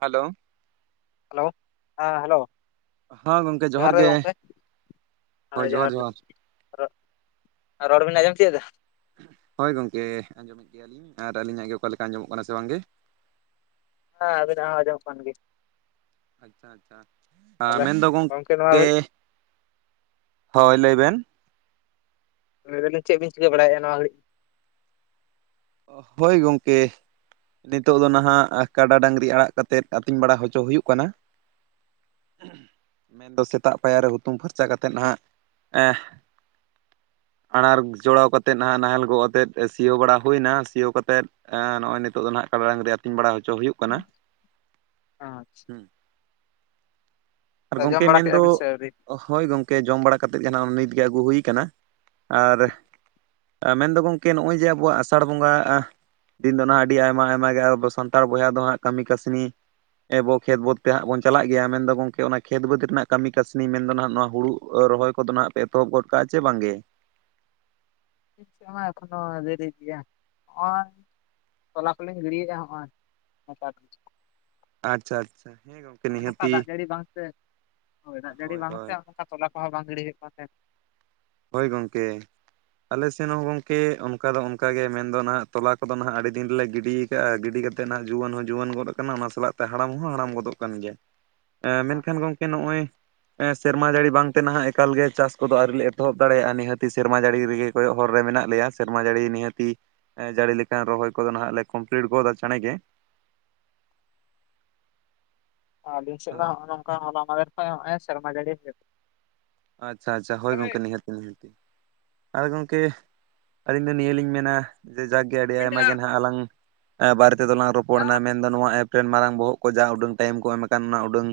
Hello, hello ᱦᱮ hello, ᱡᱚᱦᱟᱨ ᱜᱮ ᱜᱚᱢᱠᱮ ᱦᱩᱭ ᱡᱚᱦᱟᱨ ᱜᱮ᱾ ᱨᱚᱲ ᱵᱮᱱ ᱟᱸᱡᱚᱢ ᱛᱤᱭᱚᱜ ᱫᱟ? ᱦᱳᱭ ᱜᱚᱢᱠᱮ ᱟᱸᱡᱚᱢᱮᱫ ᱜᱮᱭᱟᱞᱤᱧ ᱟᱨ ᱟᱹᱞᱤᱧᱟᱜ ᱜᱮ ᱚᱠᱟᱮ ᱞᱮᱠᱟ ᱟᱸᱡᱚᱢᱚᱜ ᱠᱟᱱᱟ ᱥᱮ ᱵᱟᱝᱜᱮ? ᱦᱮ ᱟᱵᱤᱱᱟᱜ ᱦᱚ ᱟᱧᱚᱡᱚᱢ ᱢᱟᱱ ᱜᱮᱭᱟ᱾ ᱟᱪᱪᱷᱟ ᱟᱪᱪᱷᱟ ᱛᱟᱦᱚᱞᱮ ᱢᱮᱱᱫᱚ ᱱᱚᱣᱟ ᱜᱚᱝᱠᱮ ᱜᱷᱟᱹᱲᱤᱡ ᱦᱳᱭ ᱞᱟᱹᱭ ᱵᱮᱱ, ᱞᱟᱹᱭ ᱫᱟᱞᱤᱧ ᱪᱮᱫ ᱵᱤᱱ ᱪᱤᱠᱟᱹ ᱵᱟᱲᱟᱭᱮᱫᱼᱟ ᱱᱚᱣᱟ ᱜᱷᱟᱲᱤᱡ? ᱦᱳᱭ ᱜᱚᱢᱠᱮ, ᱱᱤᱛᱚᱜ ᱫᱚ ᱱᱟᱦᱟᱜ ᱠᱟᱰᱟ ᱰᱟᱹᱝᱨᱤ ᱟᱲᱟᱜ ᱠᱟᱛᱮᱫ ᱟᱹᱛᱤᱧ ᱵᱟᱲᱟ ᱦᱚᱪᱚ ᱦᱩᱭᱩᱜ ᱠᱟᱱᱟ᱾ ᱢᱮᱱᱫᱚ ᱥᱮᱛᱟᱜ ᱯᱟᱭᱟᱨ ᱨᱮ ᱦᱩᱛᱩᱢ ᱯᱷᱟᱨᱪᱟ ᱠᱟᱛᱮᱫ ᱦᱟᱸᱜ ᱮᱜ ᱟᱬᱟᱲ ᱡᱚᱲᱟᱣ ᱠᱟᱛᱮᱫ ᱱᱟᱦᱟᱜ ᱱᱟᱦᱮᱞ ᱜᱚᱜ ᱟᱛᱮᱫ ᱥᱤᱭᱳᱜ ᱵᱟᱲᱟ ᱦᱩᱭᱱᱟ ᱥᱤᱭᱳᱣ ᱠᱟᱛᱮᱫ ᱱᱚᱜ ᱚᱭ ᱱᱤᱛᱚᱜ ᱫᱚ ᱱᱟᱜ ᱠᱟᱰᱟ ᱰᱟᱝᱨᱤ ᱟᱹᱛᱤᱧ ᱵᱟᱲᱟ ᱦᱚᱪᱚ ᱦᱩᱭᱩᱜ ᱠᱟᱱᱟ᱾ ᱟᱪᱪᱷᱟ, ᱟᱨ ᱡᱚᱢ ᱜᱚᱝᱠᱮ ᱵᱟᱲᱟ ᱠᱮᱫᱼᱟ ᱢᱮᱱᱫᱚ ᱵᱤᱱ ᱥᱮ ᱟᱹᱣᱨᱤ ᱦᱳᱭ ᱜᱚᱢᱠᱮ ᱡᱚᱢ ᱵᱟᱲᱟ ᱠᱟᱛᱮᱫ ᱜᱮᱱᱟᱜ ᱱᱤᱛᱜᱮ ᱟᱹᱜᱩ ᱦᱩᱭ ᱟᱠᱟᱱᱟ ᱟᱨ ᱢᱮᱱ ᱫᱚ ᱜᱚᱝᱠᱮ ᱱᱚᱜᱼᱚᱭ ᱡᱮ ᱟᱵᱚᱣᱟᱜ ᱟᱥᱟ ᱟᱥᱟᱲ ᱵᱚᱸᱜᱟ ᱫᱤᱱ ᱫᱚ ᱦᱟᱜ ᱟᱹᱰᱤ ᱟᱭᱢᱟ ᱟᱭᱢᱟ ᱜᱮ ᱟᱵᱚ ᱥᱟᱱᱛᱟᱲ ᱵᱚᱭᱦᱟ ᱫᱚ ᱦᱟᱸᱜ ᱠᱟᱹᱢᱤ ᱠᱟᱹᱥᱱᱤ ᱮᱵᱚ ᱠᱷᱮᱛ ᱵᱟᱹᱫᱽ ᱛᱮᱦᱟᱸᱜ ᱵᱚᱱ ᱪᱟᱞᱟᱜ ᱜᱮᱭᱟ ᱢᱮᱱᱫᱚ ᱜᱚᱝᱠᱮ ᱚᱱᱟ ᱠᱷᱮᱛ ᱵᱟᱹᱫᱽ ᱨᱮᱱᱟᱜ ᱠᱟᱹᱢᱤ ᱠᱟᱹᱥᱱᱤ ᱢᱮᱱᱫᱚ ᱱᱟᱦᱟᱜ ᱱᱚᱣᱟ ᱦᱩᱲᱩ ᱨᱚᱦᱚᱭ ᱠᱚᱫᱚ ᱦᱟᱜ ᱯᱮ ᱮᱛᱚᱦᱚᱵ ᱜᱚᱫ ᱠᱟᱜᱼᱟ ᱥᱮ ᱵᱟᱝᱜᱮ? [unintelligible] ᱫᱮᱨᱤ ᱜᱮᱭᱟ ᱛᱚᱞᱟ ᱠᱚᱞᱤᱧ ᱨᱤᱰᱤᱭᱮᱫᱼᱟ ᱦᱚᱸᱜᱼᱚᱭ ᱱᱮᱛᱟᱨ ᱟᱪᱪᱷᱟ ᱟᱪᱪᱷᱟ ᱦᱮᱸ ᱜᱚᱝᱠᱮ, ᱱᱚᱜᱼᱚᱭ ᱱᱚᱝᱠᱟ ᱱᱤᱦᱟᱹᱛᱤ ᱫᱟᱜ ᱡᱟᱹᱲᱤ ᱵᱟᱝᱛᱮ ᱫᱟᱜ ᱡᱟᱹᱲᱤ ᱦᱳᱭ ᱵᱟᱝᱛᱮ ᱦᱳᱭ ᱱᱚᱝᱠᱟ ᱛᱚᱞᱟ ᱠᱚᱦᱚᱸ ᱵᱟᱝ ᱫᱟᱲᱤ ᱦᱩᱭᱩᱜ ᱠᱟᱱ ᱛᱟᱦᱮᱸᱫ, ᱦᱚᱭ ᱜᱚᱢᱠᱮ, ᱟᱞᱮ ᱥᱮᱱ ᱦᱚᱸ ᱜᱚᱝᱠᱮ ᱚᱱᱠᱟ ᱫᱚ ᱚᱱᱠᱟ ᱜᱮ ᱢᱮᱱᱫᱚ ᱱᱟᱦᱟᱜ ᱛᱚᱞᱟ ᱠᱚᱫᱚ ᱱᱟᱦᱟᱜ ᱟᱹᱰᱤ ᱫᱤᱱ ᱨᱮᱞᱮ ᱜᱤᱰᱤ ᱠᱟᱹᱜᱼᱟ ᱜᱤᱰᱤ ᱠᱟᱛᱮᱫ ᱱᱟᱦᱟᱜ ᱡᱩᱣᱟᱹᱱ ᱦᱚᱸ ᱡᱩᱣᱟᱹᱱ ᱜᱚᱫᱚᱜ ᱠᱟᱱᱟ ᱚᱱᱟ ᱥᱟᱞᱟᱜ ᱛᱮ ᱦᱟᱲᱟᱢ ᱦᱚᱸ ᱦᱟᱲᱟᱢ ᱜᱚᱫᱚᱜ ᱠᱟᱱ ᱜᱮᱭᱟ᱾ [inaudible] ᱢᱮᱱᱠᱷᱟᱱ ᱜᱚᱢᱠᱮ ᱱᱚᱜᱼᱚᱭ ᱥᱮᱨᱢᱟ ᱡᱟᱹᱲᱤ ᱵᱟᱝᱛᱮ ᱱᱟᱦᱟᱜ ᱮᱠᱟᱞᱜᱮ ᱪᱟᱥ ᱠᱚᱫᱚ ᱟᱹᱣᱨᱤ ᱞᱮ ᱮᱛᱚᱦᱚᱵ ᱫᱟᱲᱮᱭᱟᱜᱼᱟ ᱱᱤᱦᱟᱹᱛᱤ ᱥᱮᱨᱢᱟ ᱡᱟᱹᱲᱤ ᱨᱮᱜᱮ ᱠᱚᱭᱚᱜ ᱦᱚᱨ ᱨᱮ ᱢᱮᱱᱟᱜ ᱞᱮᱭᱟ, ᱥᱮᱨᱢᱟ ᱡᱟᱹᱲᱤ ᱱᱤᱦᱟᱹᱛᱤ ᱡᱟᱹᱲᱤ ᱞᱮᱠᱟᱱ ᱨᱚᱦᱚᱭ ᱠᱚᱫᱚ ᱱᱟᱦᱟᱜ ᱞᱮ ᱠᱚᱢᱯᱞᱤᱴ ᱜᱚᱫᱟ ᱪᱟᱸᱬᱮ ᱜᱮ᱾ ᱟᱞᱤᱧ ᱥᱮᱫ ᱢᱟ ᱱᱚᱸᱜ-ᱚ ᱱᱚᱝᱠᱟ ᱦᱚᱞᱟ ᱢᱟᱫᱮᱨ ᱠᱷᱚᱡ ᱮ ᱥᱮᱨᱢᱟ ᱡᱟᱲᱤ ᱠᱮᱫ᱾ ᱟᱪᱪᱷᱟ, ᱟᱪᱪᱷᱟ ᱦᱳᱭ ᱦᱚᱭ ᱜᱚᱢᱠᱮ ᱱᱤᱦᱟᱹᱛ ᱟᱨ ᱜᱚᱝᱠᱮ ᱟᱹᱞᱤᱧ ᱫᱚ ᱱᱤᱭᱟᱹ ᱞᱤᱧ ᱢᱮᱱᱟ᱾ ᱡᱮ ᱡᱟᱠ ᱟᱹᱰᱤ ᱟᱭᱢᱟ ᱜᱮ ᱦᱟᱜ ᱟᱞᱟᱝ ᱵᱟᱨᱮ ᱛᱮᱞᱟᱝ ᱨᱚᱯᱚᱲ ᱱᱟ ᱢᱮᱱᱫᱚ ᱱᱚᱣᱟ ᱮᱯ ᱨᱮᱱ ᱢᱟᱨᱟᱝ ᱵᱚᱦᱚᱜ ᱠᱚ ᱡᱟ ᱩᱰᱟᱹᱝ ᱴᱟᱭᱤᱢ ᱠᱚ ᱮᱢ ᱟᱠᱟᱱ ᱚᱱᱟ ᱩᱰᱟᱹᱝ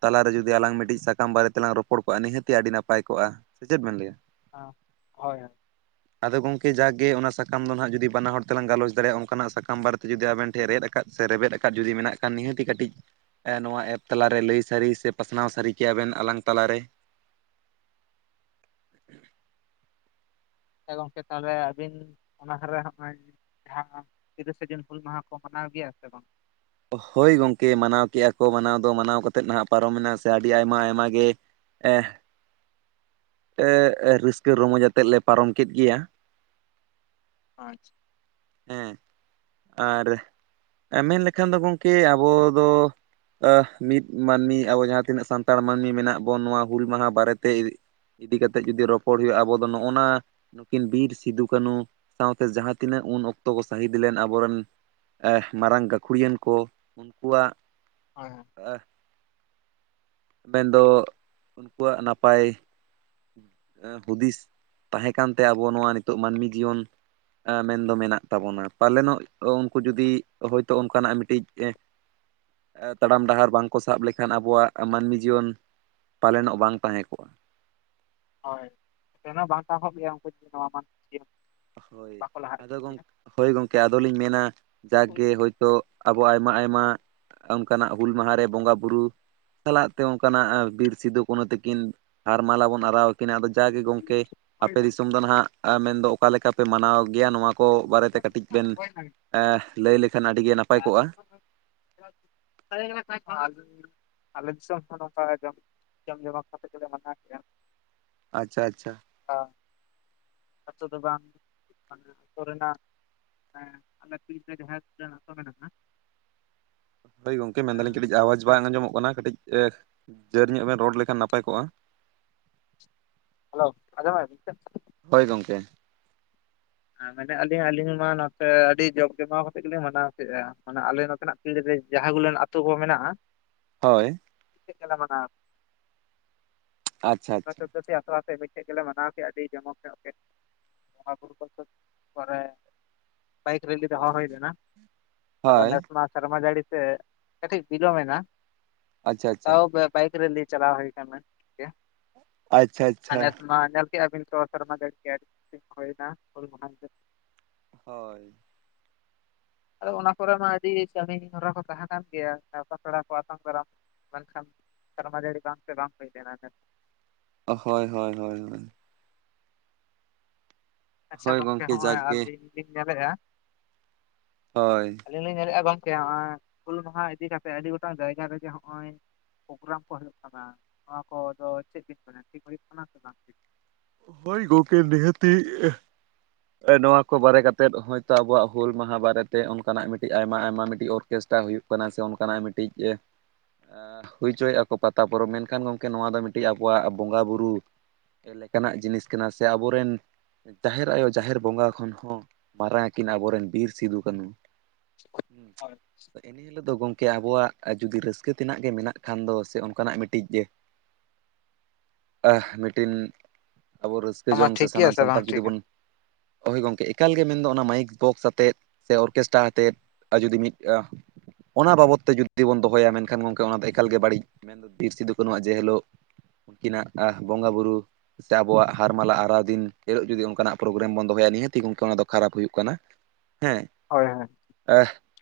ᱛᱟᱞᱟ ᱨᱮ ᱡᱩᱫᱤ ᱟᱞᱟᱝ ᱢᱤᱫᱴᱤᱡ ᱥᱟᱠᱟᱢ ᱵᱟᱨᱮ ᱛᱮᱞᱟᱝ ᱨᱚᱯᱚᱲ ᱠᱚᱜ-ᱟ ᱱᱤᱦᱟᱹᱛᱤ ᱟᱹᱰᱤ ᱱᱟᱯᱟᱭ ᱠᱚᱜ-ᱟ ᱥᱮ ᱪᱮᱫ ᱵᱮᱱ ᱞᱟᱹᱭ-ᱟ? ᱦᱮᱸ ᱦᱳᱭ᱾ ᱟᱫᱚ ᱜᱚᱝᱠᱮ ᱡᱟᱜᱮ ᱚᱱᱟ ᱥᱟᱠᱟ ᱫᱚ ᱦᱟᱜ ᱡᱩᱫᱤ ᱵᱟᱱᱟ ᱦᱚᱲ ᱛᱮᱞᱟᱝ ᱜᱟᱞᱚᱪ ᱫᱟᱲᱮᱭᱟᱜ-ᱟ ᱚᱱᱠᱟ ᱱᱟᱜ ᱥᱟᱠᱟᱢ ᱵᱟᱨᱮ ᱛᱮ ᱡᱩᱫᱤ ᱟᱵᱮᱱ ᱴᱷᱮᱱ ᱨᱮᱫ ᱟᱠᱟᱫ᱾ ᱥᱮ ᱨᱮᱵᱮᱫ ᱟᱠᱟᱫ ᱡᱩᱫᱤ ᱢᱮᱱᱟᱜ ᱠᱷᱟᱱ ᱱᱤᱦᱟᱹᱛ ᱜᱮ ᱠᱟᱹᱴᱤᱡ ᱱᱚᱣᱟ ᱮᱯ ᱛᱟᱞᱟ ᱨᱮ ᱞᱟᱹᱭ ᱥᱟᱹᱨᱤ ᱥᱮ ᱯᱟᱥᱱᱟᱣ ᱥᱟᱹᱨᱤ ᱠᱮᱭᱟ ᱵᱮᱱ ᱟᱞᱟᱝ ᱛᱟᱞᱟ ᱨᱮ᱾ [inaudible] ᱜᱚᱝᱠᱮ ᱛᱟᱞᱦᱮ ᱟᱹᱵᱤᱱ ᱚᱱᱟ ᱦᱟᱨᱮ ᱦᱚᱸᱜ-ᱚᱭ ᱡᱟᱦᱟ ᱛᱤᱨᱤᱥᱟ ᱡᱩᱱ ᱦᱩᱸᱞ ᱢᱟᱦᱟ ᱠᱚ ᱢᱟᱱᱟᱣ ᱜᱮᱭᱟ ᱥᱮ ᱵᱟᱝ? ᱦᱳᱭ ᱜᱚᱝᱠᱮ ᱢᱟᱱᱟᱣ ᱠᱮᱫᱜ-ᱟ ᱠᱚ ᱢᱟᱱᱟᱣ ᱫᱚ ᱢᱟᱱᱟᱣ ᱠᱟᱛᱮᱫ ᱱᱟᱦᱟᱜ ᱯᱟᱨᱚᱢ ᱢᱮᱱᱟ ᱥᱮ ᱟᱹᱰᱤ ᱟᱭᱢᱟ ᱟᱭᱢᱟ ᱜᱮ ᱮᱸᱻ ᱮᱸᱻ ᱨᱟᱹᱥᱠᱟᱹ ᱨᱚᱸᱢᱚᱡᱽ ᱟᱛᱮᱫ ᱞᱮ ᱯᱟᱨᱚᱢ ᱠᱮᱫ ᱜᱮᱭᱟ᱾ ᱟᱪᱪᱷᱟ᱾ ᱦᱮᱸ ᱟᱨ ᱢᱮᱱ ᱞᱮ ᱠᱷᱟᱱ ᱫᱚ ᱜᱚᱝᱠᱮ ᱟᱵᱚ ᱫᱚ ᱢᱤᱫ ᱢᱟᱹᱱᱢᱤ ᱟᱵᱚ ᱡᱟᱦᱟ ᱛᱤᱱᱟᱹᱜ ᱥᱟᱱᱛᱟᱲ ᱢᱟᱹᱱᱢᱤ ᱢᱮᱱᱟᱜ ᱵᱚᱱ ᱱᱚᱣᱟ ᱦᱩᱸᱞ ᱢᱟᱦᱟ ᱵᱟᱨᱮ ᱛᱮ ᱤᱫᱤ ᱠᱟᱛᱮᱫ ᱡᱩᱫᱤ ᱨᱚᱯᱚᱲ ᱦᱳᱭᱳᱜ-ᱟ ᱟᱵᱚ ᱫᱚ ᱱᱚᱜ-ᱚᱱᱟ ᱱᱩᱠᱤᱱ ᱵᱤᱨ ᱥᱤᱫᱩ ᱠᱟᱹᱱᱩ ᱥᱟᱶᱛᱮ ᱡᱟᱦᱟ ᱛᱤᱱᱟᱹᱜ ᱩᱱ ᱚᱠᱛᱚ ᱠᱚ ᱥᱟᱹᱦᱤᱫ ᱞᱮᱱ ᱟᱵᱚ ᱨᱮᱱ ᱮᱸᱻ ᱢᱟᱨᱟᱝ ᱜᱟᱹᱠᱷᱩᱲᱤᱭᱟᱱ ᱠᱚ ᱩᱱᱠᱩᱣᱟᱜ ᱦᱮᱸ᱾ ᱮᱸᱦᱻ ᱢᱮᱱ ᱫᱚ ᱩᱱᱠᱩᱣᱟᱜ ᱱᱟᱯᱟᱭ ᱮᱸᱻ ᱦᱩᱫᱤᱥ ᱛᱟᱦᱮᱸ ᱠᱟᱱᱛᱮ ᱟᱵᱚ ᱱᱚᱣᱟ ᱱᱤᱛᱳᱜ ᱢᱟᱹᱱᱢᱤ ᱡᱤᱭᱚᱱ ᱢᱮᱱᱫᱚ ᱢᱮᱱᱟᱜ ᱛᱟᱵᱚᱱᱟ ᱯᱟᱞᱮᱱᱚᱜ ᱩᱱᱠᱩ ᱡᱩᱫᱤ ᱦᱳᱭ ᱛᱚ ᱚᱱᱠᱟ ᱱᱟᱜ ᱢᱤᱫᱴᱤᱡ [inaudible] ᱛᱟᱲᱟᱢ ᱰᱟᱦᱟᱨ ᱵᱟᱝ ᱠᱚ ᱥᱟᱵ ᱞᱮᱠᱷᱟᱱ ᱟᱵᱚᱣᱟᱜ ᱢᱟᱹᱱᱢᱤ ᱡᱤᱭᱚᱱ ᱯᱟᱞᱮᱱᱚᱜ ᱵᱟᱝ ᱛᱟᱦᱮᱸ ᱠᱚᱜ-ᱟ ᱾ ᱦᱳᱭ ᱮᱦᱚᱸ ᱵᱟᱝ ᱛᱟᱦᱮ ᱠᱚᱜ ᱜᱮᱭᱟ ᱩᱱᱠᱩ ᱡᱩᱫᱤ ᱱᱚᱣᱟ ᱵᱟᱝ ᱦᱳᱭ ᱟᱫᱚ ᱠᱮᱭᱟ ᱜᱚᱝᱠᱮ ᱦᱳᱭ ᱜᱚᱝᱠᱮ ᱟᱫᱚ ᱞᱤᱧ ᱢᱮᱱᱟ ᱡᱟᱠ ᱜᱮ ᱦᱳᱭ ᱛᱚ ᱟᱵᱚ ᱟᱭᱢᱟ ᱟᱭᱢᱟ ᱚᱱᱠᱟ ᱱᱟᱜ ᱦᱩᱸᱞ ᱢᱟᱦᱟ ᱨᱮ ᱵᱚᱸᱜᱟ ᱵᱩᱨᱩ ᱥᱟᱞᱟᱜ ᱛᱮ ᱚᱱᱠᱟᱱᱟᱜ ᱵᱤᱨ ᱥᱤᱫᱩ ᱠᱟᱹᱱᱩ ᱛᱟᱹᱠᱤᱱ ᱦᱟᱨ ᱢᱟᱞᱟ ᱵᱚᱱ ᱟᱨᱟᱣ ᱟᱠᱤᱱᱟ ᱟᱫᱚ ᱡᱟᱜᱮ ᱜᱚᱝᱠᱮ ᱟᱯᱮ ᱫᱤᱥᱚᱢ ᱫᱚ ᱱᱟᱦᱟᱜ ᱢᱮᱱᱫᱚ ᱚᱠᱟ ᱞᱮᱠᱟ ᱯᱮ ᱢᱟᱱᱟᱣ ᱜᱮᱭᱟ ᱱᱚᱣᱟ ᱠᱚ᱾ ᱵᱟᱨᱮ ᱛᱮ ᱠᱟᱹᱴᱤᱡ ᱵᱮᱱ ᱞᱟᱹᱭ ᱞᱮᱠᱷᱟᱱ ᱟᱹᱰᱤ ᱜᱮ ᱱᱟᱯᱟᱭ ᱠᱚᱜ-ᱟ᱾ [unintelligible] ᱟᱞᱮ ᱫᱤᱥᱚᱢ ᱦᱚᱸ ᱱᱚᱝᱠᱟ ᱜᱮ ᱡᱚᱢ, ᱡᱚᱢ ᱡᱚᱢᱟᱠ ᱠᱟᱛᱮ ᱜᱮᱞᱮ ᱢᱟᱱᱟᱣ ᱜᱮᱭᱟ ᱾ ᱟᱪᱪᱷᱟ, ᱟᱪᱪᱷᱟ᱾ ᱟᱹᱛᱳ ᱫᱚ ᱵᱟᱝ ᱢᱟᱱᱮ ᱟᱹᱛᱳ ᱨᱮᱱᱟᱜ ᱮᱸᱻ ᱟᱞᱮ ᱟᱛᱳ ᱪᱮᱛᱟᱱ ᱡᱟᱦᱟ, ᱡᱟᱦᱟ ᱟᱛᱳ ᱢᱮᱱᱟᱜ-ᱟ᱾ ᱦᱳᱭ ᱜᱚᱝᱠᱮ ᱢᱮᱱ ᱫᱟᱹᱞᱤᱧ ᱠᱟᱹᱴᱤᱡ ᱟᱣᱟᱡᱽ ᱵᱟᱝ ᱟᱸᱡᱚᱢᱚᱜ ᱠᱟᱱᱟ᱾ ᱠᱟᱹᱴᱤᱡ ᱡᱟᱹᱨ ᱧᱚᱜ ᱵᱮᱱ ᱨᱚᱲ ᱞᱮᱠᱷᱟᱱ ᱱᱟᱯᱟᱭ ᱠᱚᱜ-ᱟ ᱾ ᱦᱮᱞᱳ ᱟᱸᱡᱚᱢ ᱮᱜ-ᱟ ᱟᱵᱤᱱ ᱥᱮ? ᱦᱳᱭ ᱜᱚᱢᱠᱮ ᱢᱮᱱᱮᱫ ᱟᱹᱞᱤᱧ ᱟᱹᱞᱤᱧ ᱢᱟ ᱱᱚᱛᱮ ᱟᱹᱰᱤ ᱡᱳᱜᱽ ᱡᱚᱢᱟᱣ ᱠᱟᱛᱮᱫ ᱜᱮᱞᱤᱧ ᱢᱟᱱᱟᱣ ᱠᱮᱫᱼᱟ ᱾ ᱢᱟᱱᱮ ᱟᱞᱮ ᱱᱚᱛᱮᱱᱟᱜ ᱯᱤᱲ ᱨᱮ ᱡᱟᱦᱟᱸ ᱜᱩᱞᱟ. ᱱ ᱟᱛᱳ ᱠᱚ ᱢᱮᱱᱟᱜᱼᱟᱼᱼ ᱦᱳᱭ [unintelligible] ᱟᱪᱪᱷᱟ ᱟᱪᱪᱷᱟ ᱛᱚ ᱟᱛᱮ ᱢᱤᱫᱴᱮᱡ ᱜᱮᱞᱮ ᱢᱟᱱᱟᱣ ᱠᱮᱜᱼᱟ ᱟᱹᱰᱤ ᱡᱚᱢᱚᱠ ᱧᱚᱜ ᱜᱮ ᱵᱚᱸᱜᱟᱼ ᱵᱩᱨᱩ ᱠᱚ ᱯᱚᱨᱮᱼᱼ ᱵᱟᱭᱤᱠ ᱨᱮᱞᱤ ᱫᱚᱦᱚ ᱦᱳᱭ ᱞᱮᱱᱟ ᱟᱫᱚ ᱦᱳᱭ ᱱᱮᱥ ᱢᱟᱼᱼ ᱥᱮᱨᱢᱟ ᱡᱟᱹᱲᱤ ᱛᱮ ᱠᱟᱹᱴᱤᱡ ᱵᱤᱞᱚᱢ ᱮᱱᱟ ᱟᱪᱪᱷᱟ ᱟᱪᱪᱷᱟ ᱛᱟᱣ ᱵᱟᱭᱤᱠ ᱨᱮᱞᱤ ᱪᱟᱞᱟᱣ ᱦᱩᱭᱩᱜᱼᱼ ᱠᱟᱱᱟ ᱴᱷᱤᱠᱟ. ᱟᱪᱪᱷᱟ ᱟᱨ ᱟᱪᱪᱷᱟ ᱱᱮᱥ ᱢᱟ ᱦᱟᱱᱮ ᱠᱮ ᱟᱹᱵᱤᱱ ᱥᱚᱦᱚ ᱥᱮᱨᱢᱟ ᱡᱟᱹᱲᱤ [unintelligible] ᱦᱳᱭ ᱱᱟ ᱦᱩᱞ ᱢᱟᱦᱟᱼᱼ ᱦᱳᱭ ᱟᱫᱚ ᱚᱱᱟ ᱠᱚᱨᱮ ᱢᱟ ᱟᱹᱰᱤ ᱠᱟᱹᱢᱤ ᱦᱚᱨᱟ ᱠᱚ ᱛᱟᱦᱮᱸ ᱠᱟᱱ ᱜᱮᱭᱟ ᱱᱮᱶᱛᱟ ᱯᱮᱲᱟ ᱠᱚ ᱟᱛᱟᱝ ᱫᱟᱨᱟᱢ ᱢᱮᱱᱠᱷᱟᱱᱼᱼ ᱥᱮᱨᱢᱟ ᱡᱟᱹᱲᱤ ᱵᱟᱝᱠᱛᱮ ᱵᱟᱝ ᱦᱩᱭ ᱞᱮᱱᱟ ᱱᱮᱥᱼᱼ ᱦᱳᱭ ᱦᱳᱭ ᱦᱳᱭ ᱟᱪᱪᱷᱟ ᱦᱳᱭ ᱜᱚᱝᱠᱮ ᱜᱚᱢᱠᱮ ᱦᱚᱸᱼᱚᱭ ᱡᱟᱜᱽᱜᱮ ᱟᱹᱞᱤᱧ ᱞᱤᱧ ᱧᱮᱞᱮᱫᱼᱟᱼᱼ ᱦᱳᱭ ᱟᱹᱞᱤᱧ ᱞᱤᱧ ᱧᱮᱞᱮᱫᱼᱟ ᱜᱚᱝᱠᱮ ᱱᱚᱜᱼᱚᱭ ᱦᱩᱞ ᱢᱟᱦᱟ ᱤᱫᱤ ᱠᱟᱛᱮᱜ ᱟᱹᱰᱤ ᱜᱚᱴᱟᱝ ᱡᱟᱭᱜᱟ ᱨᱮᱜᱮ ᱱᱚᱜᱼᱚᱭᱼᱼ ᱯᱨᱳᱜᱨᱟᱢ ᱠᱚ ᱦᱩᱭᱩᱜ ᱠᱟᱱᱟ ᱱᱚᱣᱟ ᱠᱚᱫᱚ ᱪᱮᱫ ᱵᱮᱱ ᱢᱮᱱᱟ ᱴᱷᱤᱠ ᱦᱩᱭᱩᱜ ᱠᱟᱱᱟ ᱥᱮ ᱵᱟᱝ? ᱦᱳᱭ ᱜᱚᱢᱠᱮ ᱱᱤᱦᱟᱹᱛᱤᱼᱼ ᱱᱚᱣᱟ ᱠᱚ ᱵᱟᱨᱮ ᱠᱟᱛᱮᱫ ᱦᱳᱭᱛᱳ ᱟᱵᱚᱣᱟᱜ ᱦᱩᱞ ᱢᱟᱦᱟ ᱵᱟᱨᱮᱛᱮ ᱚᱱᱠᱟᱱᱟᱜ ᱢᱤᱫᱴᱤᱡ ᱟᱭᱢᱟ ᱟᱭᱢᱟ ᱢᱤᱫᱴᱤᱡ ᱚᱨ ᱪᱮᱥᱴᱟ ᱦᱩᱭᱩᱜ ᱠᱟᱱᱟ ᱥᱮ ᱚᱱᱠᱟᱱᱟᱜ ᱢᱤᱫᱴᱤᱡᱼᱼ [unintelligible] ᱮ ᱦᱩᱭ ᱦᱚᱪᱚᱭᱮᱫ ᱟᱠᱚ ᱯᱟᱛᱟ ᱯᱚᱨᱚᱵᱽ ᱢᱮᱱᱠᱷᱟᱱ ᱜᱚᱝᱠᱮ ᱱᱚᱣᱟ ᱫᱚ ᱢᱤᱫᱴᱤᱡ ᱟᱵᱚᱣᱟᱜ ᱵᱚᱸᱜᱟ ᱵᱩᱨᱩ ᱠᱟᱱᱟᱜ ᱡᱤᱱᱤᱥ ᱠᱟᱱᱟ ᱥᱮ ᱟᱵᱚᱨᱮᱱ ᱡᱟᱦᱮᱨ ᱟᱭᱳ ᱡᱟᱦᱮᱨ ᱵᱚᱸᱜᱟ ᱠᱷᱚᱱ ᱦᱚᱸ ᱢᱟᱨᱟᱝ ᱟᱹᱠᱤᱱ ᱟᱵᱚᱨᱮᱱ ᱵᱤᱨ ᱥᱤᱫᱩᱼ ᱠᱟᱹᱱᱩ᱾ ᱦᱩ ᱦᱳᱭ ᱤᱱᱟ. ᱦᱤᱞᱳᱜ ᱫᱚ ᱜᱚᱝᱠᱮ ᱟᱵᱚᱣᱟᱜ ᱡᱩᱫᱤ ᱨᱟᱹᱥᱠᱟᱹ ᱛᱮᱱᱟᱜ ᱜᱮ ᱢᱮᱱᱟᱜ ᱠᱷᱟᱱ ᱫᱚ ᱥᱮ ᱚᱱᱠᱟᱱᱟᱜ ᱢᱤᱫᱴᱤᱡ ᱟ ᱢᱤᱫᱴᱤᱱ ᱟᱵᱚ ᱨᱟᱹᱥᱠᱟᱹ ᱚᱱᱟ ᱡᱚᱝ ᱥᱮ ᱴᱷᱤᱠ ᱜᱮᱭᱟ ᱥᱟᱱᱟᱢ ᱵᱟᱝ ᱥᱟᱱᱛᱟᱲ ᱡᱩᱫᱤ ᱴᱷᱤᱠᱟ ᱵᱚᱱ ᱦᱳᱭ ᱜᱚᱝᱠᱮ ᱮᱠᱟᱞᱜᱮ ᱢᱮᱱᱫᱚ ᱚᱱᱟ ᱢᱟᱭᱤᱠ ᱵᱚᱠᱥ ᱟᱛᱮᱫ ᱥᱮ ᱚᱨᱠᱮᱥᱴᱨᱟ ᱟᱛᱮᱫ ᱟᱨ ᱡᱩᱫᱤ ᱢᱤᱫ ᱟ ᱚᱱᱟ ᱵᱟᱵᱚᱫ ᱛᱮ ᱡᱩᱫᱤ ᱵᱚᱱ ᱫᱚᱦᱚᱭᱟ ᱢᱮᱱᱠᱷᱟᱱ ᱜᱚᱝᱠᱮ ᱚᱱᱟ ᱫᱚ ᱮᱠᱟᱞ ᱜᱮ ᱵᱟᱹᱲᱤᱡ ᱢᱮᱱ ᱫᱚ ᱵᱤᱨ ᱥᱤᱫᱩ ᱠᱟᱹᱱᱩᱣᱟᱜ ᱡᱮ ᱦᱤᱞᱳᱜ ᱩᱱᱠᱤᱱᱟᱜ ᱵᱚᱸᱜᱟᱼ ᱵᱩᱨᱩ ᱥᱮ ᱟᱵᱚᱣᱟᱜ ᱦᱟᱨ ᱢᱟᱞᱟ ᱟᱨᱟᱣ ᱫᱤᱱ ᱦᱤᱞᱳᱜ ᱡᱩᱫᱤ ᱚᱱᱠᱟᱱᱟᱜ ᱯᱨᱳᱜᱨᱟᱢ ᱵᱚᱱ ᱫᱚᱦᱚᱭᱟ ᱱᱤᱦᱟᱹᱛ ᱜᱮ ᱜᱚᱝᱠᱮ ᱚᱱᱟ ᱫᱚ ᱠᱷᱟᱨᱟᱯ ᱦᱩᱭᱩᱜ ᱠᱟᱱᱟ᱾ ᱦᱮᱸ ᱦᱳᱭ ᱦᱳᱭ ᱮ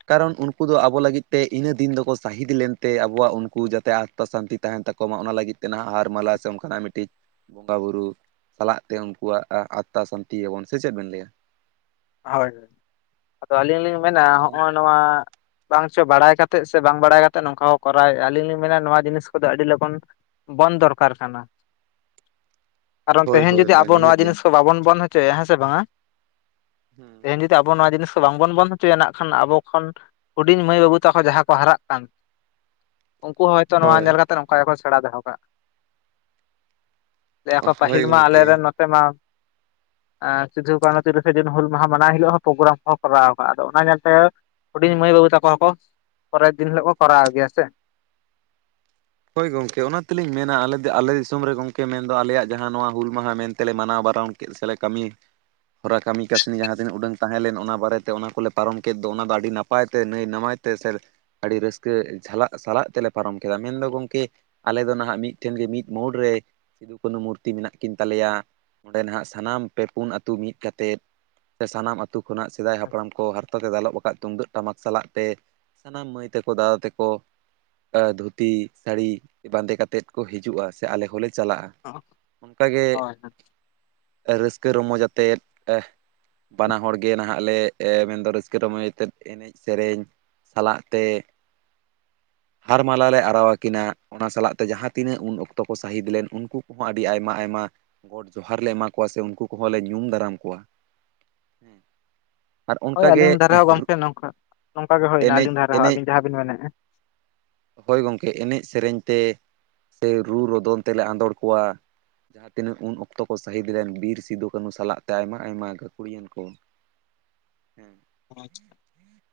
ᱠᱟᱨᱚᱱ ᱩᱱᱠᱩ ᱫᱚ ᱟᱵᱚ ᱞᱟᱹᱜᱤᱫ ᱛᱮ ᱤᱱᱟᱹ ᱫᱤᱱ ᱫᱚᱠᱚ ᱥᱟᱹᱦᱤᱫ ᱞᱮᱱᱛᱮ ᱟᱵᱚᱣᱟᱜ ᱩᱱᱠᱩ ᱡᱟᱛᱮ ᱟᱛ ᱛᱟ ᱥᱟᱱᱛᱤ ᱛᱟᱦᱮᱱ ᱛᱟᱠᱚ ᱢᱟ ᱚᱱᱟ ᱞᱟᱹᱜᱤᱫ ᱛᱮ ᱱᱟᱦᱟᱜ ᱦᱟᱨ ᱢᱟᱞᱟ ᱥᱮ ᱚᱱᱠᱟᱱᱟᱜ ᱢᱤᱫᱴᱤᱡ ᱵᱚᱸᱜᱟ ᱵᱩᱨᱩ ᱥᱟᱞᱟᱜ ᱛᱮ ᱩᱱᱠᱩᱣᱟᱜ ᱟᱛᱛᱟ ᱥᱟᱱᱛᱤ ᱟᱵᱚᱱ ᱥᱮ ᱪᱮᱫ ᱵᱮᱱ ᱞᱟᱹᱭᱟ᱾ ᱦᱳᱭ ᱦᱳᱭ ᱟᱫᱚ ᱟᱹᱞᱤᱧ ᱞᱤᱧ ᱢᱮᱱᱟ ᱦᱮᱸ ᱟᱫᱚ ᱦᱚᱜ ᱚ ᱱᱚᱣᱟ ᱵᱟᱝ ᱪᱚ ᱵᱟᱲᱟᱭ ᱠᱟᱛᱮᱫ ᱥᱮ ᱵᱟᱝ ᱵᱟᱲᱟᱭ ᱠᱟᱛᱮᱫ ᱱᱚᱝᱠᱟ ᱠᱚᱸ ᱠᱚᱨᱟᱣᱮᱜᱼᱟ ᱟᱹᱞᱤᱧ ᱞᱤᱧ ᱢᱮᱱᱟ ᱱᱚᱣᱟ ᱡᱤᱱᱤᱥ ᱠᱚᱫᱚ ᱟᱹᱰᱤ ᱞᱚᱜᱚᱱ᱾ ᱵᱚᱱᱫᱷ ᱫᱚᱨᱠᱟᱨ ᱠᱟᱱᱟ᱾ ᱠᱟᱨᱚᱱ ᱦᱳᱭ ᱛᱮᱦᱮᱧ ᱦᱳᱭ ᱡᱩᱫᱤ ᱦᱳᱭ ᱟᱵᱚ ᱱᱚᱣᱟ ᱱᱤᱦᱟᱹᱛᱤ ᱡᱤᱱᱤᱥ ᱠᱚ ᱵᱟᱵᱚᱱ ᱵᱚᱱᱫᱷ ᱦᱚᱪᱚᱭᱟ ᱦᱮᱸ ᱥᱮ ᱵᱟᱝ ᱦᱮ ᱦᱮᱸ ᱛᱮᱦᱮᱧ ᱡᱩᱫᱤ ᱟᱵᱚ ᱱᱚᱣᱟ ᱡᱤᱱᱤᱥ ᱠᱚ ᱵᱟᱝᱵᱚᱱ ᱵᱚᱱᱫᱷ ᱦᱚᱪᱚᱭᱟ ᱱᱟᱜ ᱱᱟᱜᱠᱷᱟᱱ ᱟᱵᱚ ᱠᱷᱚᱱ ᱦᱩᱰᱤᱧ ᱢᱟᱹᱭ ᱵᱟᱹᱵᱩ ᱛᱟᱠᱚ ᱡᱟᱦᱟᱸ ᱠᱚ ᱦᱟᱨᱟᱜ ᱠᱟᱱ ᱩᱱᱠᱩ ᱦᱚᱸ ᱦᱚᱭᱛᱳ ᱱᱚᱣᱟ ᱦᱳᱭ ᱧᱮᱞ ᱠᱟᱛᱮᱜ ᱚᱱᱠᱟ ᱜᱮᱠᱚ ᱥᱮᱬᱟ ᱫᱚᱦᱚ ᱠᱟᱜᱼᱟ᱾ ᱞᱟᱹᱭ ᱟᱠᱚ ᱦᱳᱭ ᱯᱟᱹᱦᱤᱞ ᱢᱟ ᱜᱚᱢᱠᱮ ᱟᱞᱮᱨᱮᱱ ᱢᱟ ᱥᱤᱫᱩ ᱠᱟᱱᱩ ᱛᱤᱨᱤ ᱥᱮ ᱡᱩᱱ ᱦᱩᱞ ᱢᱟᱦᱟ ᱢᱟᱱᱟᱝ ᱦᱤᱞᱳᱜ ᱦᱚᱸ ᱯᱨᱳᱜᱨᱟᱢ ᱠᱚ ᱠᱚᱨᱟᱣ ᱠᱟᱜᱼᱟ ᱟᱫᱚ ᱚᱱᱟ ᱧᱮᱞᱛᱮ ᱦᱩᱰᱤᱧ ᱢᱟᱹᱭ ᱵᱟᱹᱵᱩ ᱛᱟᱠᱚ ᱦᱚᱸᱠᱚ ᱯᱚᱨᱮᱨ ᱫᱤᱱ ᱦᱤᱞᱳᱜ ᱠᱚ ᱠᱚᱨᱟᱣ ᱜᱮᱭᱟ ᱥᱮ᱾ ᱦᱳᱭ ᱜᱚᱢᱠᱮ ᱚᱱᱟ ᱛᱮᱞᱤᱧ ᱢᱮᱱᱟ ᱟᱞᱮ ᱫᱚ ᱟᱞᱮ ᱫᱤᱥᱚᱢ ᱨᱮ ᱜᱚᱝᱠᱮ ᱢᱮᱱᱫᱚ ᱟᱞᱮᱭᱟᱜ ᱡᱟᱦᱟᱸ ᱱᱚᱣᱟ ᱦᱩᱞ ᱢᱟᱦᱟ ᱢᱮᱱᱛᱮᱞᱮ ᱢᱟᱱᱟᱣ ᱵᱟᱨᱚᱱ ᱠᱮᱜ ᱥᱮᱞᱮ ᱠᱟᱹᱢᱤ ᱦᱚᱨᱟ ᱠᱟᱹᱢᱤ ᱠᱟᱹᱥᱱ ᱡᱟᱦᱟᱸ ᱛᱤᱱᱟᱜ ᱩᱰᱟᱹᱝ ᱛᱟᱦᱮᱸ ᱞᱮᱱ ᱚᱱᱟ ᱵᱟᱨᱮᱛᱮ ᱚᱱᱟ ᱠᱚᱞᱮ ᱯᱟᱨᱚᱢ ᱠᱮᱫ ᱫᱚ ᱚᱱᱟ ᱫᱚ ᱟᱹᱰᱤ ᱱᱟᱯᱟᱭ ᱛᱮ ᱱᱟᱹᱭ ᱱᱟᱢᱟᱡ ᱛᱮ ᱥᱮ ᱟᱹᱰᱤ ᱨᱟᱹᱥᱠᱟᱹ ᱡᱷᱟᱞᱟᱜ ᱥᱟᱞᱟᱜ ᱛᱮᱞᱮ ᱯᱟᱨᱚᱢ ᱠᱮᱫᱟ ᱢᱮᱱᱫᱚ ᱜᱚᱝᱠᱮ ᱟᱞᱮ ᱫᱚ ᱱᱟᱦᱟᱜ ᱢᱤᱫᱴᱷᱮᱱ ᱜᱮ ᱢᱤᱫ ᱢᱳᱲ ᱨᱮ ᱥᱤᱫᱩᱼᱠᱟᱱᱩ ᱢᱩᱨᱛᱤ ᱢᱮᱱᱟᱜ ᱠᱤᱱ ᱛᱟᱞᱮᱭᱟ ᱚᱸᱰᱮ ᱱᱟᱦᱜ ᱥᱟᱱᱟᱢ ᱯᱮ ᱯᱩᱱ ᱟᱛᱩ ᱢᱤᱫ ᱠᱟᱛᱮᱫ ᱥᱮ ᱥᱟᱱᱟᱢ ᱟᱛᱩ ᱠᱷᱚᱱᱟᱜ ᱥᱮᱫᱟᱭ ᱦᱟᱯᱲᱟᱢ ᱠᱚ ᱦᱟᱨ ᱛᱮ ᱫᱟᱞᱚᱵ ᱟᱠᱟᱜ-ᱟ ᱛᱩᱢᱫᱟᱹᱜ ᱴᱟᱢᱟᱠ ᱥᱟᱞᱟᱜ ᱛᱮ ᱥᱟᱱᱟᱢ ᱢᱟᱹᱭ ᱛᱟᱠᱚ ᱫᱟᱫᱟ ᱛᱮᱠᱚ ᱟᱸ ᱫᱷᱩᱛᱤ ᱥᱟᱹᱲᱤ ᱵᱟᱸᱫᱮ ᱠᱟᱛᱮᱫ ᱠᱚ ᱦᱤᱡᱩᱜᱼᱟ ᱥᱮ ᱟᱞᱮ ᱦᱚᱸᱞᱮ ᱪᱟᱞᱟᱜᱼᱟ ᱚᱱᱠᱟᱜᱮ ᱦᱳᱭ ᱨᱟᱹᱥᱠᱟᱹ ᱨᱚᱢᱚᱡᱽ ᱟᱛᱮᱫ ᱮᱜ ᱵᱟᱱᱟ ᱦᱚᱲ ᱜᱮ ᱱᱟᱦᱟᱜ ᱞᱮ ᱢᱮᱱᱫᱚ ᱨᱟᱹᱥᱠᱟᱹ ᱨᱚᱢᱚᱡ ᱟᱛᱮᱫ ᱮᱱᱮᱡ ᱥᱮᱨᱮᱧ ᱥᱟᱞᱟᱜ ᱛᱮ ᱦᱟᱨ ᱢᱟᱞᱟ ᱞᱮ ᱟᱨᱣᱟ ᱠᱤᱱᱟ ᱚᱱᱟ ᱥᱟᱞᱟᱜ ᱛᱮ ᱡᱟᱦᱟᱸ ᱛᱤᱱᱟᱹᱜ ᱩᱱ ᱚᱠᱛᱚ ᱠᱚ ᱥᱟᱹᱦᱤᱫ ᱞᱮᱱ ᱩᱱᱠᱩ ᱠᱚᱦᱚᱸ ᱟᱹᱰᱤ ᱟᱭᱢᱟ ᱟᱭᱢᱟ ᱜᱚᱴ ᱡᱚᱦᱟᱨ ᱞᱮ ᱮᱢᱟ ᱠᱚᱣᱟ ᱥᱮ ᱩᱱᱠᱩ ᱠᱚᱦᱚᱸ ᱞᱮ ᱧᱩᱢ ᱫᱟᱨᱟᱢ ᱠᱚᱣᱟ᱾ ᱦᱮᱸ, ᱦᱳᱭ ᱟᱹᱞᱤᱧ ᱫᱷᱟᱨᱮ ᱦᱚᱸ ᱜᱚᱝᱠᱮ ᱱᱚᱝᱠᱟ ᱱᱚᱝᱠᱟ ᱜᱮ ᱦᱩᱭᱱᱟ ᱮᱱᱮᱡ ᱟᱹᱞᱤᱧ ᱫᱷᱟᱨᱮ ᱦᱚᱸ ᱮᱱᱮᱡ ᱟᱹᱵᱤᱱ ᱡᱟᱦᱟᱸ ᱵᱤᱱ ᱢᱮᱱᱮᱫᱼᱟ᱾ ᱦᱳᱭ ᱜᱚᱝᱠᱮ ᱮᱱᱮᱡ ᱥᱮᱨᱮᱧ ᱛᱮ ᱥᱮ ᱨᱩ ᱨᱚᱫᱚᱱ ᱛᱮᱞᱮ ᱟᱸᱫᱳᱲ ᱠᱚᱣᱟ᱾ ᱡᱟᱦᱟᱸ ᱛᱤᱱᱟᱹᱜ ᱩᱱ ᱚᱠᱛᱚ ᱠᱚ ᱥᱟᱹᱟᱦᱤᱫ ᱞᱮᱱ ᱵᱤᱨ ᱥᱤᱫᱩ ᱠᱟᱹᱱᱩ ᱥᱟᱞᱟᱜ ᱛᱮ ᱟᱭᱢᱟ ᱟᱭᱢᱟ ᱜᱟᱹᱠᱷᱩᱲᱟᱹᱱ ᱠᱚ ᱦᱮᱸ᱾ ᱟᱪᱪᱷᱟ᱾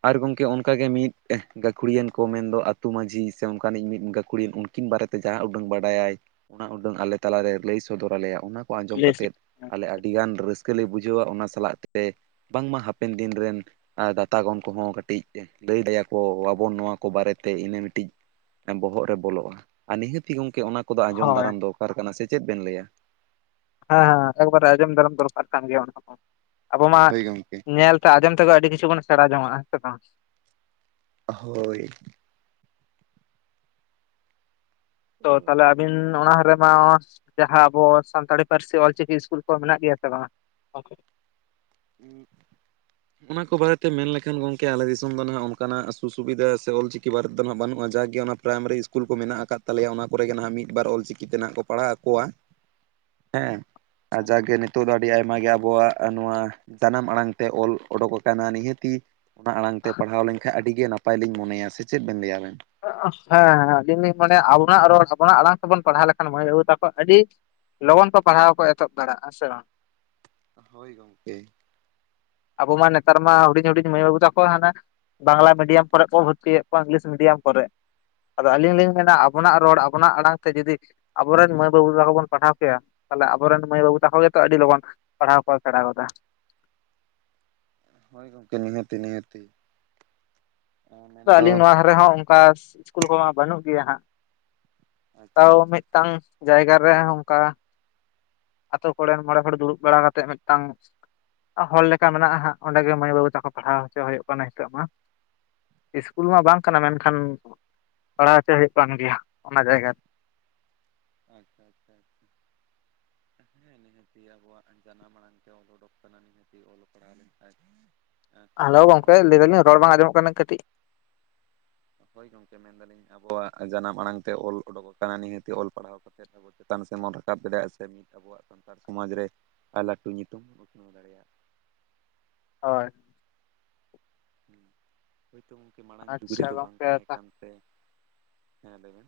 ᱟᱨ ᱜᱚᱝᱠᱮ ᱚᱱᱠᱟᱜ ᱜᱮ ᱢᱤᱫ ᱜᱟᱹᱠᱷᱩᱲᱤᱭᱟᱹᱱ ᱠᱚ ᱢᱮᱱᱫᱚ ᱟᱹᱛᱩ ᱢᱟᱺᱡᱷᱤ ᱥᱮ ᱚᱱ ᱠᱟᱹᱱᱤᱡ ᱢᱤᱫ ᱜᱟᱹᱠᱩᱲᱤᱭᱮᱱ ᱩᱱᱠᱤᱱ ᱵᱟᱨᱮᱛᱮ ᱡᱟᱦᱟᱸ ᱩᱰᱟᱹᱝ ᱵᱟᱰᱟᱭ ᱚᱱᱟ ᱩᱰᱟᱹᱝ ᱟᱞᱮ ᱛᱟᱞᱟᱨᱮ ᱞᱟᱹᱭ ᱥᱚᱫᱚᱨ ᱟᱞᱮᱭᱟ ᱚᱱᱟ ᱠᱚ ᱟᱸᱡᱚᱢ ᱠᱟᱛᱮᱫ ᱟᱞᱮ ᱟᱹᱰᱤᱜᱟᱱ ᱨᱟᱹᱥᱠᱟᱹ ᱞᱮ ᱵᱩᱡᱷᱟᱹᱣᱟ ᱚᱱᱟ ᱥᱟᱞᱟᱜ ᱛᱮ ᱵᱟᱝᱢᱟ ᱦᱟᱯᱮᱱ ᱫᱤᱱ ᱨᱮᱱ ᱟᱸ ᱫᱟᱛᱟ ᱜᱚᱱ ᱠᱚᱦᱚᱸ ᱠᱟᱹᱴᱤᱡ ᱞᱟᱹᱭ ᱫᱮᱭᱟ, ᱠᱚᱣᱟᱵᱚᱱ ᱱᱚᱣᱟ ᱠᱚ ᱵᱟᱨᱮᱛᱮ ᱤᱱᱟᱹ ᱢᱤᱴᱤᱡ ᱦᱮᱸ ᱵᱚᱦᱚᱜ ᱨᱮ ᱵᱚᱞᱚᱜᱼᱟ ᱟᱸ ᱱᱤᱦᱟᱹᱛᱤ ᱜᱚᱢᱠᱮ ᱚᱱᱟ ᱠᱚᱫᱚ ᱟᱸᱡᱚᱢ ᱦᱳᱭ ᱫᱟᱨᱟᱢ ᱦᱮᱸ ᱫᱚᱨᱠᱟᱨ ᱠᱟᱱᱟ ᱥᱮ ᱪᱮᱫ ᱵᱮᱱ ᱞᱟᱹᱭᱟ ᱦᱮᱸ ᱦᱮᱸ ᱮᱠᱵᱟᱨ ᱟᱸᱡᱚᱢ ᱫᱟᱨᱚᱢ ᱫᱚᱨᱠᱟᱨ ᱠᱟᱱ ᱜᱮᱭᱟ ᱚᱱᱟ ᱠᱚ ᱟᱵᱚ ᱢᱟ ᱦᱳᱭ ᱜᱚᱢᱠᱮ ᱧᱮᱞ ᱛᱮ ᱟᱸᱡᱚᱢ ᱛᱮᱫᱚ ᱟᱹᱰᱤ ᱠᱤᱪᱷᱩᱜᱟᱱ ᱥᱮᱬᱟᱸ ᱡᱚᱧᱚᱜᱼᱟ ᱦᱮᱸ ᱵᱟᱝ? ᱦᱳᱭ᱾ ᱛᱚ ᱛᱟᱦᱚᱞᱮ ᱟᱵᱤᱱ ᱚᱱᱟ ᱦᱟᱨᱮ ᱱᱚᱣᱟ ᱡᱟᱦᱟᱸ ᱟᱵᱚ ᱥᱟᱱᱛᱟᱲᱤ ᱯᱟᱹᱨᱥᱤ ᱚᱞ, ᱪᱤᱠᱤ ᱤᱥᱠᱩᱞ ᱠᱚ ᱢᱮᱱᱟᱜ ᱜᱮᱭᱟ ᱥᱮ ᱵᱟᱝ-ᱟ? ᱦᱮᱸ᱾ ᱚᱱᱟ ᱠᱚ ᱵᱟᱨᱮᱛᱮ ᱢᱮᱱ ᱞᱮᱠᱷᱟᱱ ᱜᱚᱢᱠᱮ ᱟᱞᱮ ᱫᱤᱥᱚᱢ ᱫᱚ ᱱᱟᱦᱟᱜ ᱚᱱᱠᱟ, ᱱᱟᱜ ᱥᱩ ᱥᱩᱵᱤᱫᱟ ᱥᱮ ᱚᱞᱪᱤᱠᱤ ᱮᱠᱤᱵᱟᱨ ᱫᱚᱱᱟᱜ ᱵᱟᱹᱱᱩᱜ ᱡᱟᱜᱤ ᱚᱱᱟ ᱯᱨᱟᱭᱢᱟᱨᱤ ᱤᱥᱠᱩᱞ ᱠᱚ ᱢᱮᱱᱟᱜ ᱟᱠᱟᱫ ᱛᱟᱞᱮᱭᱟ ᱚᱱᱟ ᱠᱚᱨᱮᱜᱮ ᱱᱟᱦᱟᱜ ᱢᱤᱫ ᱵᱟᱨ ᱚᱞᱪᱤᱠᱤ ᱛᱮ ᱱᱟᱦᱟᱜ ᱠᱚ ᱯᱟᱲᱦᱟᱣ ᱟᱸᱠᱚᱣᱟ, [unintelligible] ᱦᱮᱸ ᱟᱨ ᱡᱟᱜᱮ ᱱᱤᱛᱚᱜ ᱫᱚ ᱟᱹᱰᱤ ᱟᱭᱢᱟ ᱜᱮ ᱟᱵᱚᱣᱟᱜ ᱱᱚᱣᱟ ᱡᱟᱱᱟᱢ ᱟᱲᱟᱝ ᱛᱮ ᱚᱞ ᱚᱰᱩᱠ ᱟᱠᱟᱱᱟ ᱱᱤᱦᱟᱹᱛᱤ ᱚᱱᱟ ᱟᱲᱟᱝ ᱛᱮ ᱯᱟᱲᱦᱟᱣ ᱞᱮᱱᱠᱷᱟᱱ ᱟᱹᱰᱤ ᱜᱮ ᱱᱟᱯ ᱱᱟᱯᱟᱭ ᱞᱤᱧ ᱢᱚᱱᱮᱭᱟ ᱥᱮ ᱪᱮᱫ ᱵᱮᱱ ᱞᱟᱹᱭᱟ ᱟᱵᱮᱱ? ᱦᱮᱸ ᱦᱮᱸ ᱟᱹᱞᱤᱧ ᱞᱤᱧ ᱢᱚᱱᱮᱭᱟ ᱟᱵᱚᱱᱟᱜ ᱨᱚᱲ ᱟᱵᱚᱱᱟᱜ ᱟᱲᱟᱝ ᱛᱮᱵᱚᱱ ᱯᱟᱲᱦᱟᱣ ᱞᱮᱠᱷᱟᱱ ᱢᱟᱹᱭ ᱵᱟᱹᱵᱩ ᱛᱟᱠᱚ ᱟᱹᱰᱤ ᱞᱚᱜᱚᱱ ᱠᱚ ᱯᱟᱲᱦᱟᱣ ᱠᱚ ᱮᱛᱚᱦᱚᱵ ᱫᱟᱲᱮᱭᱟᱜᱼᱟ ᱥᱮ ᱵᱟᱝ? ᱦᱳᱭ ᱜᱚᱝᱠᱮ᱾ ᱟᱵᱚ ᱢᱟ ᱱᱮᱛᱟᱨ ᱢᱟ ᱦᱩᱰᱤᱧ ᱦᱩᱰᱤᱧ ᱢᱟᱹᱭ ᱵᱟᱹᱵᱩ ᱛᱟᱠᱚ ᱦᱟᱱᱟ ᱵᱟᱝᱞᱟ ᱢᱤᱰᱤᱭᱟᱢ ᱠᱚᱨᱮᱜᱠᱚ ᱵᱷᱚᱨᱛᱤᱭᱮᱫ ᱠᱚᱣᱟ ᱤᱝᱞᱤᱥ ᱢᱤᱰᱤᱭᱟᱢ ᱠᱚᱨᱮᱜ᱾ ᱟᱫᱚ ᱟᱹᱞᱤᱧ ᱞᱤᱧ ᱢᱮᱱᱟ ᱟᱵᱚᱱᱟᱜ ᱨᱚᱲ ᱟᱵᱚᱱᱟᱜ ᱟᱲᱟᱝ ᱛᱮ ᱡᱩᱫᱤ ᱟᱵᱚᱨᱮᱱ ᱢᱟᱹᱭ ᱵᱟᱹᱵᱩ ᱛᱟᱠᱚ ᱵᱚᱱ ᱯᱟᱲᱦᱟᱣ ᱠᱮᱭᱟ ᱛᱟᱦᱚᱞᱮ ᱟᱵᱚᱨᱮᱱ ᱢᱟᱹᱭ ᱵᱟᱹᱵᱩ ᱛᱟᱠᱚ ᱜᱮᱛᱚ ᱟᱹᱰᱤ ᱞᱚᱜᱚᱱ ᱯᱟᱲᱦᱟᱣ ᱠᱚᱭ ᱥᱮᱬᱟᱸ ᱜᱚᱫᱟ᱾ ᱦᱳᱭ ᱜᱚᱡᱠᱮ ᱱᱤᱦᱟᱹᱛᱤ ᱱᱤᱦᱟᱹᱛᱤ᱾ ᱛᱚ ᱢᱮᱱᱫᱚ ᱟᱹᱞᱤᱧ ᱱᱚᱣᱟ ᱫᱷᱟᱨᱮ ᱦᱚᱸ ᱚᱱᱠᱟ ᱤᱥ ᱤᱥᱠᱩᱞ ᱠᱚᱢᱟ ᱵᱟᱹᱱᱩᱜ ᱜᱮᱭᱟ ᱦᱟᱸᱜ᱾ ᱟᱪᱪᱷᱟ ᱛᱟᱣ ᱟᱪᱪᱷᱟ ᱢᱤᱫᱴᱟᱝ ᱡᱟᱭᱜᱟ ᱨᱮ ᱚᱝᱠᱟ ᱟᱛᱳ ᱠᱚᱬᱮᱱ ᱢᱚᱬᱮ ᱦᱚᱲ ᱫᱩᱲᱩᱵ ᱵᱟᱲᱟ ᱠᱟᱛᱮᱫ ᱢᱤᱫᱴᱟᱝ ᱦᱚᱲ ᱞᱮᱠᱟ ᱢᱮᱱᱟᱜᱼᱟ ᱦᱟᱸᱜ ᱚᱸᱰᱮ ᱜᱮ ᱢᱟᱹᱭ ᱵᱟᱹᱵᱩ ᱛᱟᱠᱚ ᱯᱟᱲᱦᱟᱣ ᱦᱚᱪᱚ ᱦᱩᱭᱩᱜ ᱠᱟᱱᱟ ᱱᱤᱛᱚᱜ ᱢᱟ᱾ ᱤᱥᱠᱩᱞ ᱢᱟ ᱵᱟᱝ ᱠᱟᱱᱟ ᱢᱮᱱᱠᱷᱟᱱ ᱯᱟᱲᱦᱟᱣ ᱦᱚᱪᱚ ᱦᱩᱭᱩᱜ ᱠᱟᱱ ᱜᱮᱭᱟ ᱚᱱᱟ ᱡᱟᱭᱜᱟ ᱨᱮ᱾ ᱟᱪᱪᱷᱟ ᱟᱪᱪᱷᱟ ᱟᱪᱪᱷᱟ᱾ ᱦᱮᱸ ᱱᱤᱦᱟᱹᱛᱤ ᱟᱵᱚᱣᱟᱜ ᱡᱟᱱᱟᱢ ᱟᱲᱟᱝ ᱛᱮ ᱚᱞ ᱩᱰᱚᱠ ᱠᱟᱱᱟ ᱱᱤᱦᱟᱹᱛᱤ ᱚᱞᱚᱜ ᱯᱟᱲᱦᱟᱣ ᱞᱮᱱᱠᱷᱟᱭᱡ ᱦᱟᱠᱳ ᱜᱚᱝᱠᱮ ᱞᱟᱹᱭ ᱫᱟᱹᱞᱤᱧ ᱨᱚᱲ ᱵᱟᱝ ᱟᱸᱡᱚᱢᱚᱜ ᱠᱟᱱᱟ ᱠᱟᱹᱴᱤᱡ ᱦᱳᱭ ᱜᱚᱢᱠᱮ ᱢᱮᱱ, ᱫᱟᱞᱤᱧ ᱟᱵᱚᱣᱟᱜ ᱡᱟᱱᱟᱢ ᱟᱲᱟᱝ ᱛᱮ ᱚᱞ ᱚᱰᱚᱠ ᱟᱠᱟᱱᱟ ᱱᱤᱦᱟᱹᱛᱤ ᱚᱞ ᱯᱟᱲᱦᱟᱣ ᱠᱟᱛᱮᱫ ᱟᱵᱚ ᱪᱮᱛᱟᱱ ᱥᱮᱱ ᱵᱚᱱ ᱨᱟᱠᱟᱵ ᱫᱟᱲᱮᱭᱟᱜᱼᱟ ᱥᱮ ᱢᱤᱫ ᱟᱵᱚᱣᱟᱜ ᱥᱟᱱᱛᱟᱲ ᱥᱚᱢᱟᱡᱽ ᱨᱮ ᱟᱭ ᱞᱟᱴᱩ ᱧᱩᱛᱩᱢ ᱵᱚᱱ ᱩᱛᱱᱟᱹᱣ ᱫᱟᱲᱮᱭᱟᱜ᱾ ᱦᱳᱭ᱾ ᱦᱳᱭᱛᱳ ᱜᱚᱝᱠᱮ ᱢᱟᱲᱟᱝ ᱡᱩᱜᱽ ᱟᱪᱪᱷᱟ ᱨᱮᱫᱚ ᱵᱟᱝ ᱜᱚᱝᱠᱮ ᱛᱟᱦᱮᱸ ᱠᱟᱱᱛᱮ ᱦᱮᱸ ᱞᱟᱹᱭ ᱵᱮᱱ᱾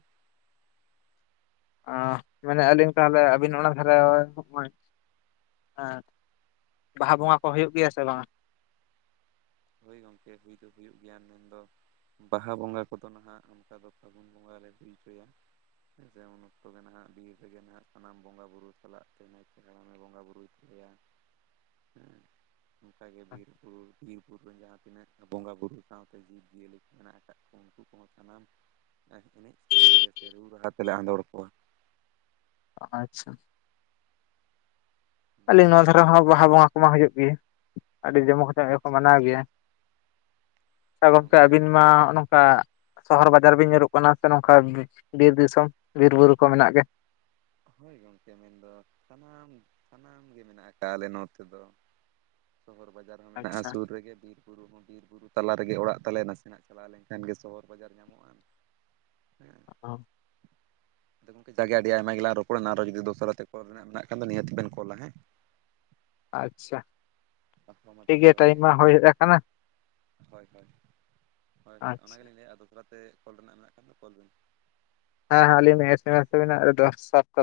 ᱟᱸ ᱢᱮᱱᱮ ᱟᱹᱞᱤᱧ ᱛᱟᱦᱚᱞᱮ ᱟᱹᱵᱤᱱ ᱚᱱᱟ ᱫᱷᱟᱨᱮ ᱦᱚᱸᱜ-ᱚᱭ ᱦᱮᱸ ᱵᱟᱦᱟ ᱵᱚᱸᱜᱟ ᱠᱚ ᱦᱩᱭᱩᱜ ᱜᱮᱭᱟ ᱥᱮ ᱵᱟᱝ? ᱦᱳᱭ ᱜᱚᱢᱠᱮ ᱦᱩᱭ ᱫᱚ ᱦᱩᱭᱩᱜ ᱜᱮᱭᱟ ᱢᱮᱱᱫᱚ ᱵᱟᱦᱟ ᱵᱚᱸᱜᱟ ᱠᱚᱫᱚ ᱱᱟᱦᱟᱸᱜ ᱚᱱᱠᱟ ᱫᱚ ᱯᱷᱟᱹᱜᱩᱱ ᱵᱚᱸᱜᱟ ᱞᱮ ᱦᱩᱭ ᱦᱚᱪᱚᱭᱟ᱾ ᱦᱮᱸᱥᱮ ᱩᱱ ᱚᱠᱛᱚᱜ ᱜᱮ ᱱᱟᱦᱟᱸᱜ ᱵᱤᱨ ᱨᱮᱜᱮ ᱱᱟᱦᱟᱸᱜ ᱥᱟᱱᱟᱢ ᱵᱚᱸᱜᱟ ᱵᱩᱨᱩ ᱥᱟᱞᱟᱜ ᱛᱮ ᱱᱟᱭᱠᱮ ᱦᱟᱲᱟᱢᱮ ᱵᱚᱸᱜᱟ ᱵᱩᱨᱩᱭ ᱛᱟᱞᱮᱭᱟ [inaudible] ᱚᱱᱠᱟ ᱜᱮ ᱵᱤᱨᱯᱩᱨᱩ ᱵᱤᱨᱵᱩᱨ ᱨᱮᱱ ᱡᱟᱦᱟᱸ ᱛᱤᱱᱟᱹᱜ ᱵᱚᱸᱜᱟ ᱵᱩᱨᱩ ᱥᱟᱶᱛᱮ ᱡᱤᱵᱽ ᱡᱤᱭᱟᱹᱞᱤ ᱠᱚ ᱢᱮᱱᱟᱜ ᱟᱠᱟᱫ ᱠᱚ᱾ ᱩᱱᱠᱩ ᱠᱚᱦᱚᱸ ᱥᱟᱱᱟᱢ ᱮᱱᱮᱡ ᱥᱮᱨᱮᱧ ᱛᱮ ᱥᱮ ᱨᱩ ᱨᱟᱦᱟ ᱛᱮᱞᱮ ᱟᱸᱫᱳᱲ ᱠᱚᱣᱟ᱾ ᱟᱪᱪᱷᱟ᱾ ᱟᱹᱞᱤᱧ ᱱᱚᱣᱟ ᱫᱷᱟᱨᱮ ᱦᱚᱸ ᱵᱟᱦᱟ ᱵᱚᱸᱜᱟ ᱠᱚᱢᱟ ᱦᱩᱭᱩᱜ ᱜᱮ, ᱟᱹᱰᱤ ᱡᱚᱢᱚᱠ ᱧᱚᱜ ᱜᱮᱠᱚ ᱟᱪᱪᱷᱟ ᱢᱟᱱᱟᱣ ᱜᱮᱭᱟ᱾ ᱟᱪᱪᱷᱟ ᱦᱮᱸ ᱜᱚᱝᱠᱮ ᱟᱨ ᱟᱹᱵᱤᱱ ᱢᱟ ᱦᱚᱸᱜ-ᱱᱚᱝᱠᱟ ᱥᱚᱦᱚᱨ ᱵᱟᱡᱟᱨ ᱵᱤᱱ ᱧᱩᱨᱩᱜ ᱠᱟᱱᱟ ᱥᱮ ᱱᱚᱝᱠᱟ ᱵᱤ ᱵᱤᱨ ᱫᱤᱥᱚᱢ ᱵᱤᱨ ᱵᱩᱨᱩ ᱠᱚ ᱢᱮᱱᱟᱜ ᱜᱮ᱾ ᱦᱳᱭ ᱜᱚᱢᱠᱮ ᱢᱮᱱᱫᱚ ᱥᱟᱱᱟᱢ ᱥᱟᱱᱟᱢ ᱜᱮ ᱢᱮᱱᱟᱜ ᱟᱠᱟᱫ-ᱟ ᱟᱞᱮ ᱱᱚᱛᱮ ᱫᱚ᱾ ᱥᱚᱦᱚᱨ ᱵᱟᱡᱟᱨ ᱨᱮᱦᱚᱸ ᱢᱮᱱᱟᱜᱼᱟ ᱟᱪᱪᱷᱟ ᱥᱩᱨ ᱨᱮᱜᱮ ᱵᱤᱨ᱾ ᱵᱩᱨᱩ ᱦᱚᱸ ᱵᱤᱨ ᱵᱩᱨᱩ ᱛᱟᱞᱟ ᱨᱮᱜᱮ ᱚᱲᱟᱜ ᱛᱟᱞᱮ, ᱱᱟᱥᱮᱱᱟᱜ ᱪᱟᱞᱟᱣ ᱞᱮᱱᱠᱷᱟᱱ ᱜᱮ ᱥᱚᱦᱚᱨ ᱵᱟᱡᱟᱨ ᱧᱟᱢᱚᱜᱼᱟ᱾ ᱦᱮᱸ ᱚ᱾ ᱟᱫᱚ ᱡᱟ ᱜᱮ ᱟᱹᱰᱤ ᱟᱭᱢᱟ ᱜᱮᱞᱟᱝ ᱨᱚ ᱨᱚᱯᱚᱲᱱᱟ ᱟᱨᱚ ᱡᱩᱫᱤ ᱫᱚᱥᱟᱨᱟ ᱛᱮ ᱠᱚᱞ ᱨᱮᱱᱟᱜ ᱢᱮᱱᱟᱜ ᱠᱷᱟᱱ ᱫᱚ ᱱᱤᱭᱟᱹ ᱛᱮᱵᱤᱱ ᱠᱚᱞᱟ ᱦᱮᱸ᱾ ᱟᱪᱪᱷᱟ᱾ ᱦᱚᱸ ᱢᱟ ᱴᱷᱤᱠ ᱛᱟᱦᱚᱞᱮ ᱜᱮᱭᱟ ᱡᱚᱦᱟᱨ ᱴᱟᱭᱤᱢ ᱜᱮ, ᱢᱟ ᱦᱳᱭ ᱦᱮᱡ ᱟᱠᱟᱱᱟ ᱦᱳᱭ ᱦᱳᱭ᱾ ᱦᱳᱭ ᱦᱳᱭ ᱟᱪᱪᱷᱟ ᱚᱱᱟᱜᱮᱞᱤᱧ ᱞᱟᱹᱭᱮᱫᱼᱟ ᱟᱨ ᱫᱚᱥᱨᱟ ᱛᱮ ᱠᱚᱞ ᱨᱮᱱᱟᱜ ᱢᱮᱱᱟᱜ ᱠᱷᱟᱱ ᱫᱚ ᱠᱚᱞ ᱵᱤᱱ᱾ ᱦᱮᱸ ᱦᱮᱸ ᱞᱤᱧ ᱮᱥᱮᱢᱮᱥ ᱛᱮᱢᱮᱟᱜ ᱨᱮ ᱫᱚᱥ ᱥᱚᱛ ᱛᱚ᱾